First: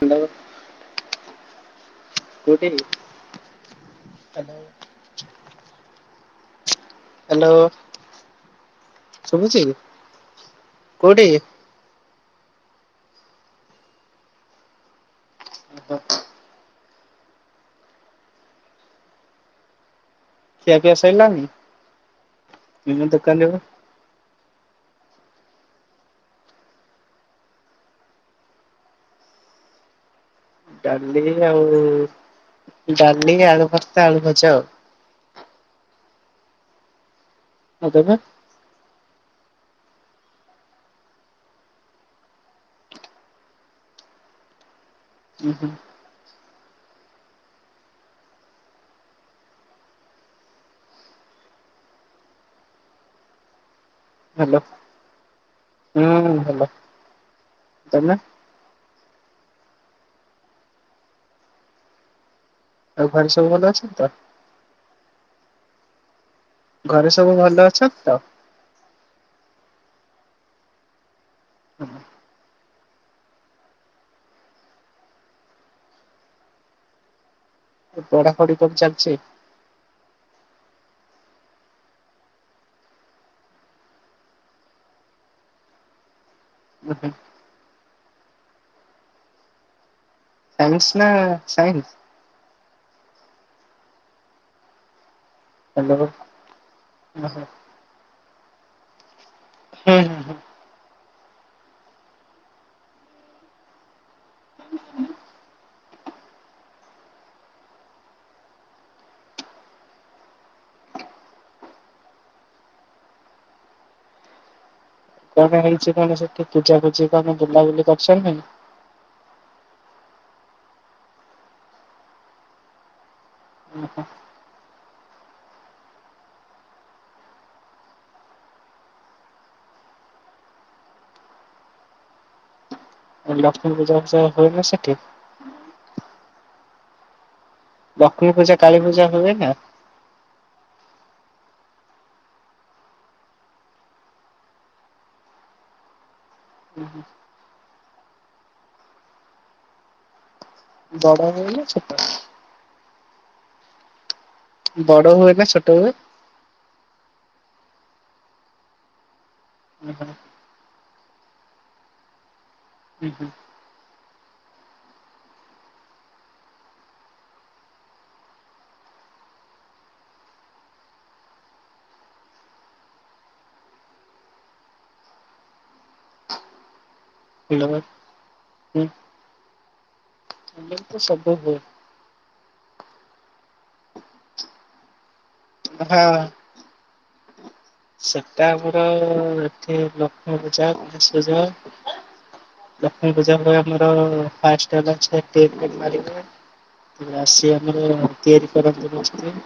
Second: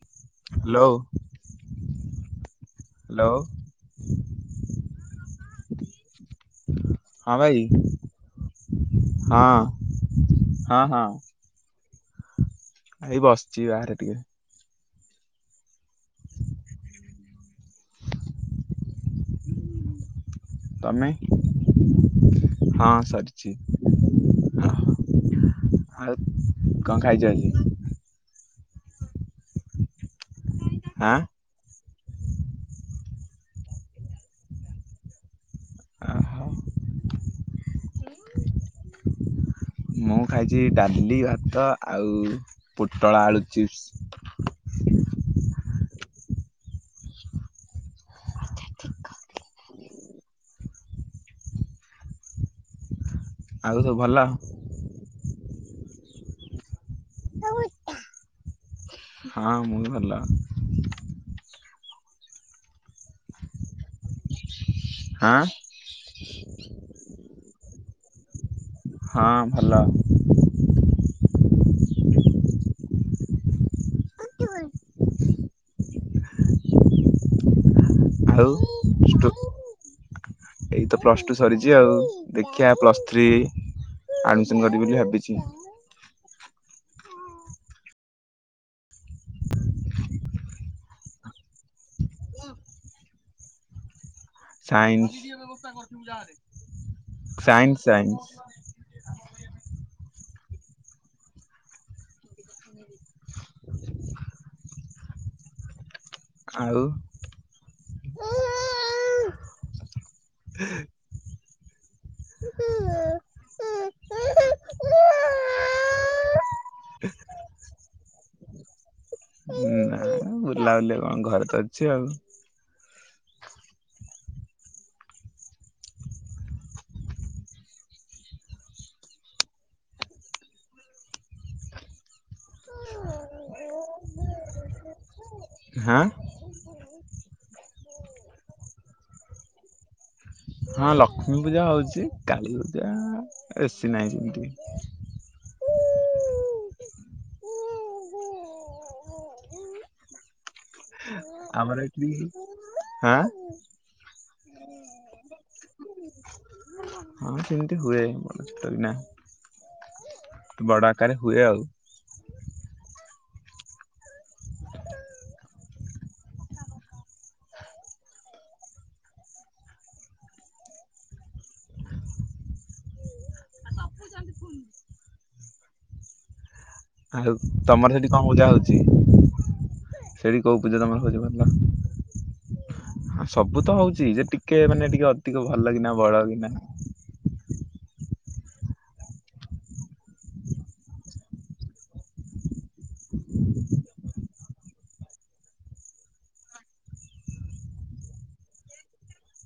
Hello. Hello. କୋଉଠି? Hello. [inaudible] ହଁ ଭାଇ ହ୍ୟାଲୋ ହଁ ଶୁଭୁଛି ହଁ ହଁ। କୋଉଠି? ଏଇ ବସିଚି ବାହାରେ ଟିକେ। ଅ ହ। ଖିଆ ପିଆ ତମେ ସରିଲାଣି? ହଁ ମୁଁ ସରିିଚି। ଦୋକାନରେ ଓହୋ ଆଉ କଣ ଖାଇଛ ଆଜି? ଆଁ ଡାଲି ଆଉ ଡାଲି ଆଳୁଭର୍ତ୍ତା ଆଳୁ ଭଜା ଆଉ। ଓହୋ ଆଉ ତମେ। ମୁଁ ଖାଇଚି ଡାଲି ଭାତ ଆଉ ପୋଟଳ ଆଳୁ ଚିପ୍ସ। ହୁଁ ହୁଁ। [unintelligible] ଆଉ ସବୁ ଭଲ। ହୁଁ ଭଲ ତମେ। ହଁ ମୁଁ ବି ଭଲ। ଆଉ ଘରେ ସବୁ ଭଲ ଅଛନ୍ତି ତ। ହଁ। ଘରେ ସବୁ ଭଲ ଅଛନ୍ତି ତ। ହଁ ଭଲ। ହୁଁ। ଆଉ ପଢାପଢି କଣ ଚାଲିଛି? [unintelligible] ଏଇ ତ ପ୍ଲସ ଟୁ ସରିଚି ଆଉ ଦେଖିଆ ପ୍ଲସ୍ ଥ୍ରୀ ଆଡମିସନ କରିବି ବୋଲି ଭାବିଚି। ଉ ହୁଁ। ସାଇନ୍ସ ନା ସାଇନ୍ସ। ସାଇନ୍ସ ହ୍ୟାଲୋ ଓହୋ ସାଇନ୍ସ ହୁଁ ସାଇନ୍ସ। ହୁଁ ହୁଁ। ଆଉ [inaudible] [unintelligible] କଣ ହେଇଛି କଣ ସେଠି ପୂଜା ଫୂଜିି କିଛି ବୁଲାବୁଲି କରିଛ ନାଇଁ। ନା ବୁଲାବୁଲି ଆଉ କଣ ଘରେ ତ ଅଛି ଆଉ। ଓହୋ [unintelligible] ଏ ଲକ୍ଷ୍ମୀ ପୂଜା ଫୁଜା ହୁଏ ନା ସେଠି ହାଁ। ଲକ୍ଷ୍ମୀ ପୂଜା କାଳୀ ପୂଜା ହୁଏ ନା। ହଁ ଲକ୍ଷ୍ମୀ ପୂଜା ହଉଚି କାଳୀ ପୂଜା ବେଶୀ ନାହିଁ ଏମିତି। ହୁଁ ହୁଁ। [unintelligible] ବଡ଼ ହୁଏ ନା ଛୋଟ। ଆଁ। ବଡ ହୁଏ ନା ଛୋଟ ହୁଏ। ହଁ ସେମିତି ହୁଏ ବଡ଼ ଛୋଟ ବିନା ଓହୋ ବଡ ଆକାରରେ ହୁଏ ଆଉ। ହୁଁ ହୁଁ। ଆଉ ତମର ସେଠି କଣ ପୂଜା ହଉଚି। ସେଠି କଉ ପୁଜା ତ ହୁଏ ଯେ ସବୁ ତମର ଭଲ। ସବୁ ତ ହଉଛି ଯେ ଟିକେ ମାନେ ଟିକେ ଅଧିକ ଭଲ କିନା ବଡ ହଁ। କିନା। ସେଟା ପୁରା ଏଠି ଲକ୍ଷ୍ମୀ ପୂଜା ଗଣେଶ ପୂଜା। ଲକ୍ଷ୍ମୀ ପୂଜା ଭ ଆମର [unintelligible] ଆସି ଆମର ତିଆରି କରନ୍ତି ମସ୍ତେ।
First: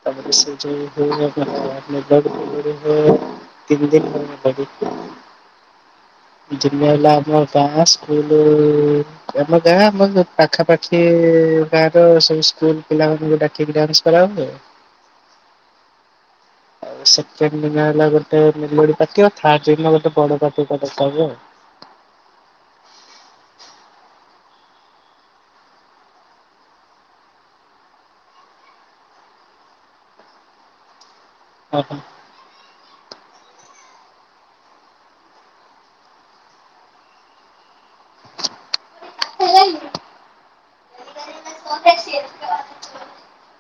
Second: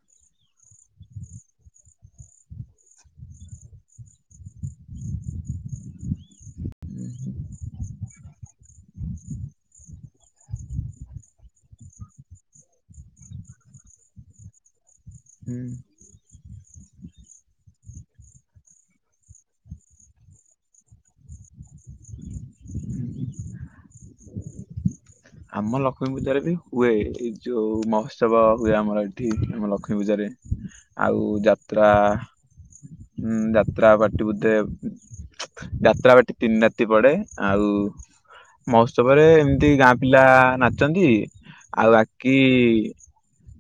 ତାପରେ ସେଇଠ ହ ଆ ଦତିନ ଦିନ ଦ ଜମ ହେଲା ଆମର ପା ସ୍କୁଲ ଆମ ଗାଁ ଆମ ପାଖାପାଖି ଗାଁ ର ସବୁ ସ୍କୁଲ ପିଲାମାନଙ୍କୁ ଡାକିକି କରାହୁଏ। ହୁଁ। ଆଉ ସେକେଣ୍ଡ ଦିନ ହେଲା ଗୋଟେ ମୋଡିଟି ଦିନ ଗୋଟେ ବଡଟି ଦରବ ଆଉ ଆମ ଲକ୍ଷ୍ମୀ ପୂଜାରେ ବି ହୁଏ ଏ ଯୋଉ ମହୋତ୍ସବ ହୁଏ ଆମର ଏଠି ଆମ ଲକ୍ଷ୍ମୀ ପୂଜାରେ। ଆଉ ଯାତ୍ରା ଓହୋ। ଯାତ୍ରା ପାର୍ଟି ବୋଧେ। ଯାତ୍ରା ବାଟି ତିନି ରାତି ପଡେ ଆଉ ମହୋତ୍ସବରେ ହଁ ଏମିତି ଗାଁ ପିଲା ନାଚନ୍ତି ଆଉ ବାକି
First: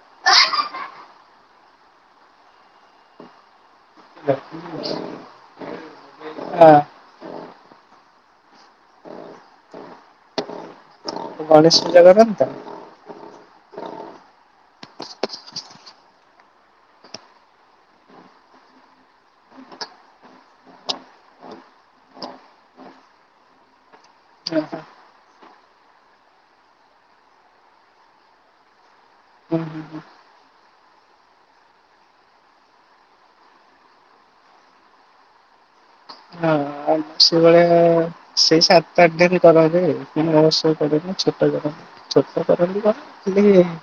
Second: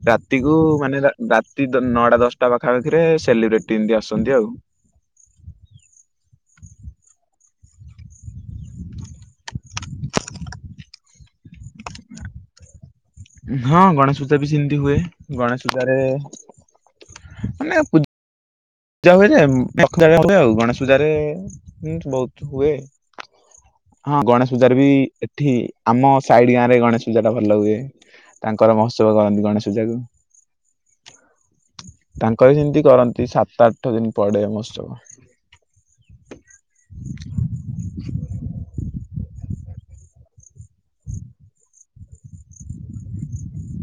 ରାତିକୁୁ ମାନେ ରାତି ନଅଟା ଦଶଟା ପାଖାପାଖିରେ ସେଲିବ୍ରେଟି ଏମିତି ଆସନ୍ତି ଆଉ। ଗଣେଶ ପୂଜା କରନି ତ? ହଁ ଗଣେଶ ପୂଜା ବି ସେମିତି ହୁଏ ଗଣେଶ ପୂଜାରେ ମାନେ ପୂଜା ପୂଜା ହୁଏ ଯେ ପୂଜ ହୁଏ ଆଉ ଗଣେଶ ପୂଜ ରେ ବହୁତ ହୁଏ। ହଁ ଗଣେଶ ପୂଜାରେ ବି ଏଠି ଆମ ସାଇଡ ଗାଁ ରେ ଗଣେଶ ପୂଜା ଟା ଭଲ ହୁଏ। ତାଙ୍କର ମହୋତ୍ସବ କରନ୍ତି ହୁଁ ଗଣେଶ ହୁଁ ପୂଜାକୁ। ତାଙ୍କ ବି ସେମିତି କରନ୍ତି ସାତ ତଠ ଦିନ ପରେେ ମସ୍ତବ। ଆ ସେବେଆ ସେଇ ସାତ ଆଠ ଦିନ କରନ୍ତି ଅବଶ୍ୟ କରନି ଛୋଟ କରନ୍ତି। ଛୋଟ କରନ୍ତି [unintelligible]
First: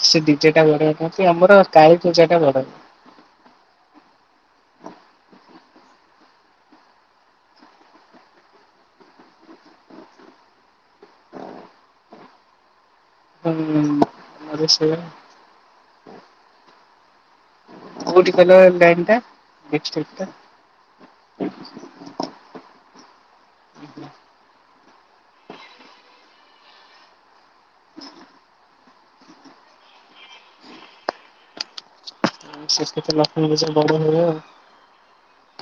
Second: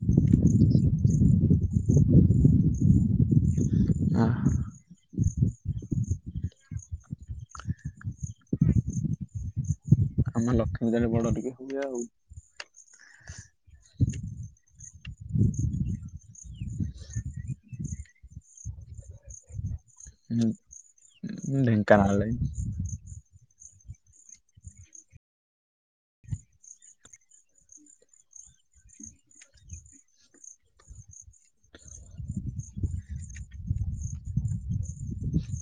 ସେ ଡିଜେଟା ବଢିବ କତି ଆମର କାଳିୀ ପୂଜା ଟା ବଢ। ହ। ଆମ ଲକ୍ଷ୍ମୀ ପୂଜା ଟ ବଡ ଟିକେ ହୁଏ ଆଉ। [inaudible] ଆ ସେ। [inaudible] କୋଉଠି କହିଲ ଏ ବ୍ୟାଙ୍କ୍ ଟା? ଢେଙ୍କାନାଳ। [inaudible] ସେ କଷତ୍ର ଲକ୍ଷ୍ଣୀ ବଡ ହୁଏ ଆଉ।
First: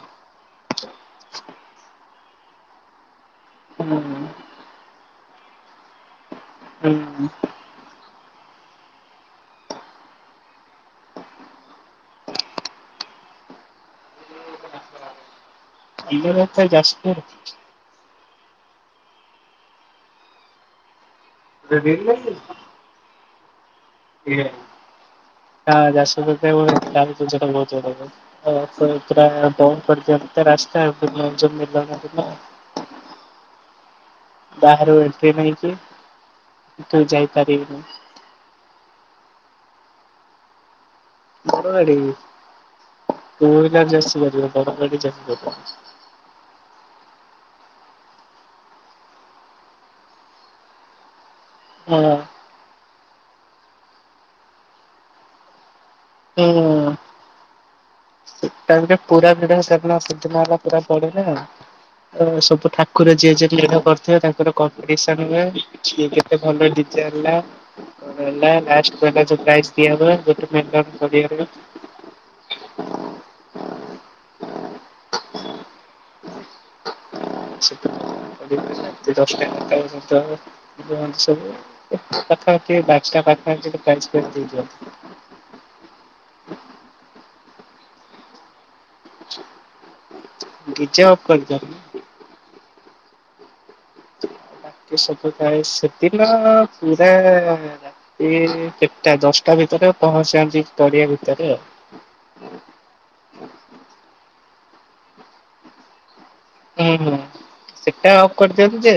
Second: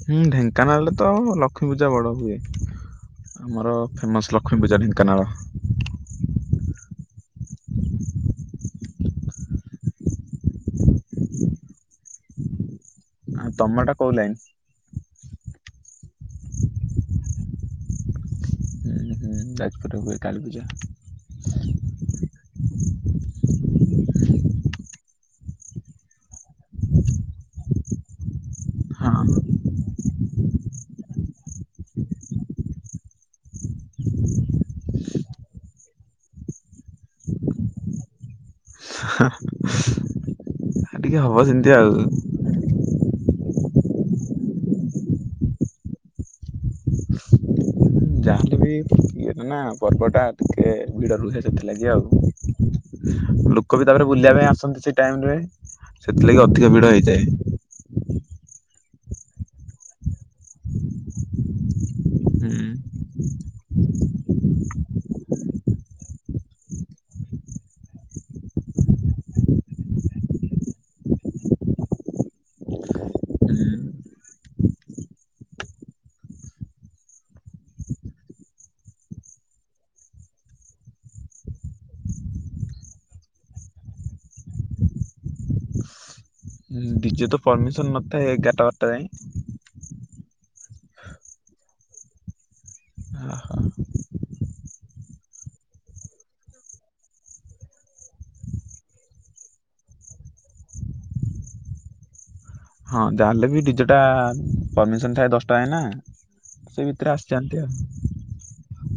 ହୁଁ ଢେଙ୍କାନାଳରେ ତ ଲକ୍ଷ୍ମୀ ପୂଜା ବଡ ହୁଏ। ଆମର ହୁଁ ଫେମସ ଲକ୍ଷ୍ମୀ ପୂଜା ଢେଙ୍କାନାଳ। ହୁଁ। ଆଉ ତମ ଟା କହୁ ଲାଇନ୍। ନିଜ ରାସ୍ତା ଯାଜପୁର। ହଁ ଯାଜପୁରରେ ହୁଏ କାଳୀ ପୂଜା। [unintelligible] ଦେଇଥିଲା [unintelligible] [unintelligible] ହଁ [unintelligible] ବାହାରୁ ଏଣ୍ଟ୍ରି ମାଇକି ତୁ ଯାଇପାରିବୁ। ହ। ଘର ଆଉ। ଗାଡି [unintelligible] ଇଏଟ ନା ପର୍ବ ଟା ଟିକେ ଭିଡ ରୁହେ ସେଥିଲାଗି ଆଉ। ହଁ। ଲୋକ ବି ତାପରେ ବୁଲିବା ପାଇଁ ଆସନ୍ତି ସେଇ ଟାଇମ ରେ। ସେଥିଲାଗି ହୁଁ ଅଧିକ ଭିଡ ହେଇଥାଏ। ସେ ଟାଇମ ରେ ପୁରା ବିଡ ସେଦିନ ହେଲା [inaudible] ପୁରା ପଡିବେ ଆଉ। ହୁଁ। ସବୁ ଠାକୁର ଯିଏ ଯିମିତି [inaudible] କରିିଥିବେ ତାଙ୍କର କମ୍ପିଟିସନ ହୁଏ। ସିଏ କେତେ ଭଲ ଦିଚାରିଲା। ହେ [unintelligible] ଲା ଏଗ୍ରିମେଣ୍ଟ ଦ ଟ [unintelligible] ଯ ସବୁ ପାଖାଖିଟା ପାଖାଅ [unintelligible] ଡିଜେ ତ ପରମିଶନ ନଥାଏ ଏଗାରଟା ବାରଟା ଯାଏଁ। ଡ଼ିଜେ ଅଫ୍ କରିଦିଅ। ଓ ହୋ। ବାକି ସବୁ ଥାଏ ସେଦିନ ପୁରା ଆ ସେ କେତଟା ଦଶଟା ଭିତରେ ପହଞ୍ଚିଥାନ୍ତି ପଡ଼ିଆ ଭିତରେ ଆଉ। ହଁ ଯାହାହେଲେ ବି ଡିଜେଟା ପରମିସନ୍ ଥାଏ ଦଶଟା ଯାଏଁନା। ହୁଁ ହୁଁ ସେଟା ଅଫ୍ କରିଦିଅନ୍ତି ଯେ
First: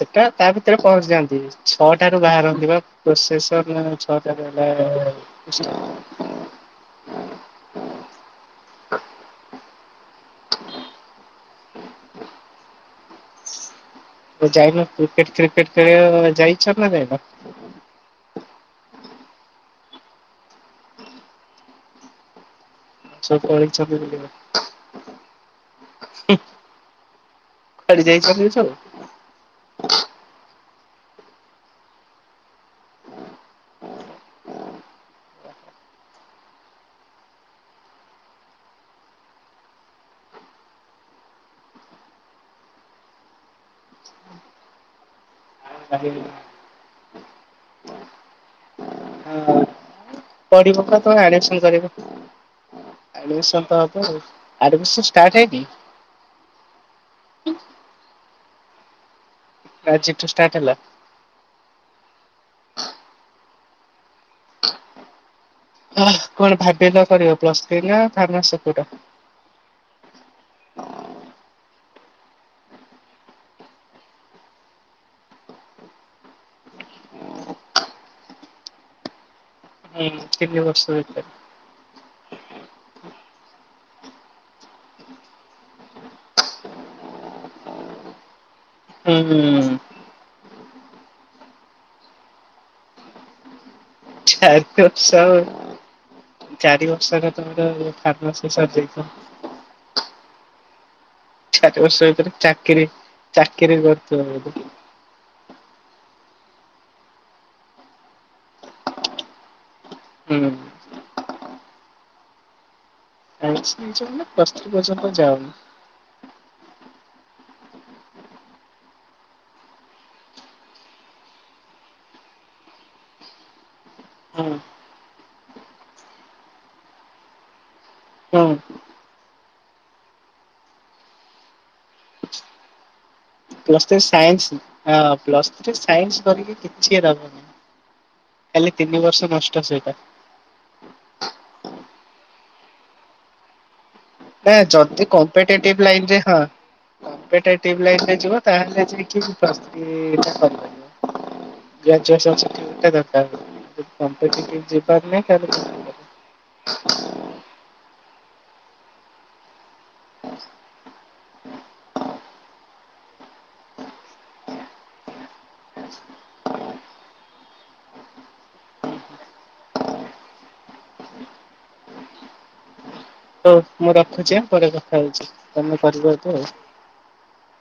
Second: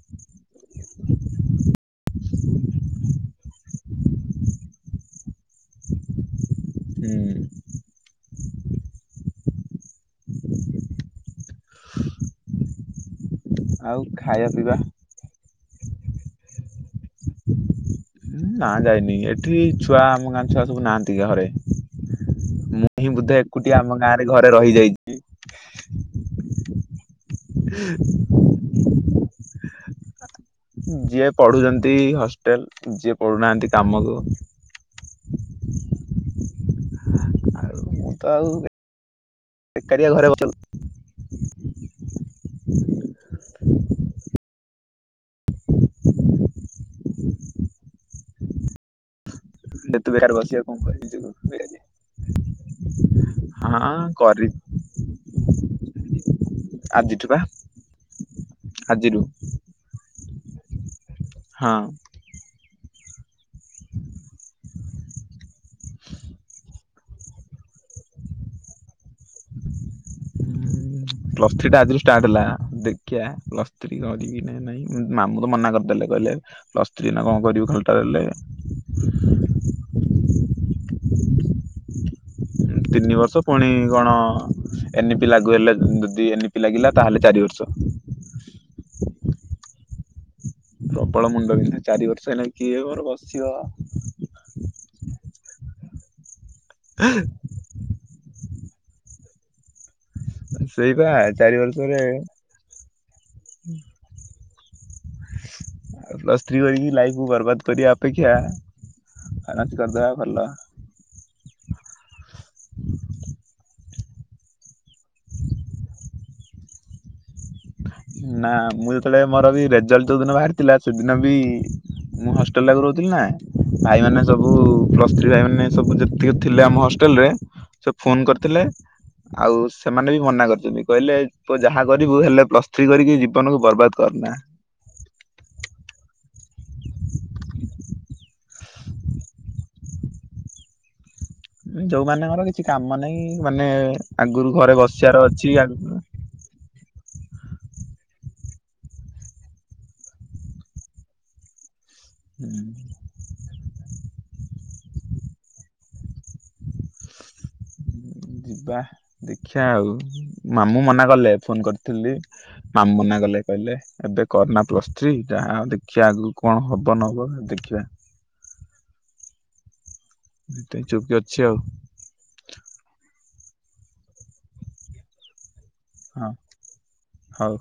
ସେଟା ତା ଭିତରେ ପହଞ୍ଚି ଯାଆନ୍ତି। ଛଅଟାରୁ ବାହାରନ୍ତି ବା ପ୍ରୋସେସନ ଛଅଟା ର ହେଲା ହଁ ହୁଁ। ଆଉ। ଖାଇବା ତୁ ପିଇବା ଯାଇନୁ କ୍ରିକେଟ ଫ୍ରିକେଟ ଖେଳ ଯାଇଛ ନା ଯାଇନ? ନାଁ ଯାଇନି ଏଠି ଛୁଆ ଆମ ଗାଁ ଛୁଆ ସବୁ ନାହାନ୍ତି ଘରେ ମୁଁ ମୁଁ ବୁଧେ ସବୁ ଏକୁଟିଆ ଆମ ଗାଁରେ ଘରେ ରହିଯାଇଥିଲି। ହୁଁ କୁଆଡ଼େ ଯାଇଛନ୍ତି ସବୁ। ଯିଏ ପଢୁଛନ୍ତି ହଷ୍ଟେଲରେ ଯିଏ ପଢୁନାହାନ୍ତି କାମକୁ ଓ ମୁଁ ତ ଆଉ ବେକାରିଆ ଘରେ ବସିଲ ହୁଁ ଆ ଦେ ପଢିବପରା ତମେ ଆଡମିସନ କରିବ। ଆଡ୍ମିସନ ତ ହଁ ହବ କରି ଆଡମିସନ ଷ୍ଟାଟ୍ ହେଇନି। ଆଜିଠୁ ବା ଆଜି ରୁ ଆଜିଠୁ ଷ୍ଟାର୍ଟ ହେଲା। ହଁ। ଅ କଣ ଭାବିଲ କରିବ ପ୍ଲସ୍ ଥ୍ରୀ ନା ଫାର୍ମାସୀ କୋଟା ହଁ ପ୍ଲସ୍ ଥ୍ରୀ ଟା ଆଜିଠୁ ଷ୍ଟାର୍ଟ ହେଲା ଦେଖିବା ପ୍ଲସ୍ ଥ୍ରୀି କରିବି ନା ନାଇଁ ମାମୁଁ ତ ମନା କରିଦେଲେ କହିଲେ ପ୍ଲସ୍ ଥ୍ରୀ ନା କଣ କରିବୁ ଖାଲଟା ହେଲେ ହୁଁ ତିନି ବର୍ଷ ବେକାର। ତିନି ବର୍ଷ ପୁଣି କଣ ଏ ନି ପି ଲାଗୁ ହେଲେ ଯଦି ଏ ନି ପି ଲାଗିଲା ତାହେଲେ ଚାରି ବର୍ଷ। ହୁଁ ହୁଁ। ପ୍ରବଳ ମୁଣ୍ଡ ବିନ୍ଧୁଚି ଚାରି ବର୍ଷ ଏଇନା କିଏ ଘରେ ବସିଅ। ଚାରି ବର୍ଷ ଚାରି ବର୍ଷରେ ତୋମେ ଫାର୍ମାସିସ୍ ସିରିଯାଇଥିବ। ସେଇବା ଚାରି ବର୍ଷ ଭିତରେ ଚାକିରି ଚାକିରି କରୁଥିବ। ଆ ପ୍ଲସ୍ ଥ୍ରୀ କରିକି ଲାଇଫକୁ ବର୍ବାଦ କରିବା ଅପେକ୍ଷା ଫାର୍ମାସୀ କରିଦବା ଭଲ। ହୁଁ ସାଇନ୍ସ ପ୍ଲସ୍ ଥ୍ରୀ ପର୍ଯ୍ୟନ୍ତ ଯାଅନି। ନା ମୁଁ ଯେତେବେଳେ ମୋର ବି ରେଜଲ୍ଟ ଯୋଉ ଦିନ ବାହାରିଥିଲା ସେଦିନ ବି ମୁଁ ହଷ୍ଟେଲ ରାକୁ ରହୁଥିଲି ନା ଭାଇମାନେ ହଁ ସବୁ ପ୍ଲସ ଥ୍ରୀ ଭାଇ ମାନେ ସବୁ ଯେତିକ ଥିଲେ ଆମ ହଷ୍ଟେଲ ରେ ସବୁ ଫୋନ ହଁ କରିଥିଲେ ଆଉ ସେମାନେ ବି ମନା କରିଛନ୍ତି କହିଲେ ତୁ ଯାହା କରିବୁ ହେଲେ ପ୍ଲ ଥ୍ରୀ କରିକି ଜୀବନକୁ ପ୍ଲସ୍ ବର୍ବାଦ ଥ୍ରୀ କରନା। ସାଇନ୍ସ ହଁ ପ୍ଲସ୍ ଥ୍ରି ସାଇନ୍ସ କରିକି କିଛି ଦବନି। ହେଲି ତିନି ବର୍ଷ ନଷ୍ଟ ସେଇଟା। ଯୋଉମାନଙ୍କର କିଛି କାମ ନାହିଁ ମାନେ ଆଗରୁ ହେ ଘରେ ଯଦି ବସିବାର ଅଛି କମ୍ପିେଟିଟିଭ ଆଗକୁ ହୁଁ ଲାଇନରେ ହଁ କମ୍ପିେଟିଟିଭ ଲାଇନ୍ରେ ଯିବ ତାହେଲେ ଯାଇକି ପ୍ରସ୍ ଥ୍ରି କରିପାରିବ। ଗ୍ରଜୁଏସନ୍ ସାଠିଫିକେଟ୍ ଟା ଦରକାର କମ୍ପିେଟିଟିଭ ରେ ଯିବାର ନାଇଁ ତାହେଲେ ଯିବା ଦେଖିବା ଆଉ ମାମୁଁ ମନା କଲେ ଫୋନ କରିଥିଲି। ମାମୁଁ ମନା କଲେ କହିଲେ ଏବେ କରନା ପ୍ଲସ୍ ଥ୍ରୀ ଯାହା ହବ ଦେଖିବା ଆଗକୁ କଣ ହବ ନହବ ଦେଖିବା। ଏତ ଚୁପି କି ଅଛି ଆଉ। ହଉ ମୁଁ ରଖୁଛି ଆଁ ପରେ କଥା ହଉଛି ତମେ କରିବ ହଁ ତୁ ଆଉ। ହଉ।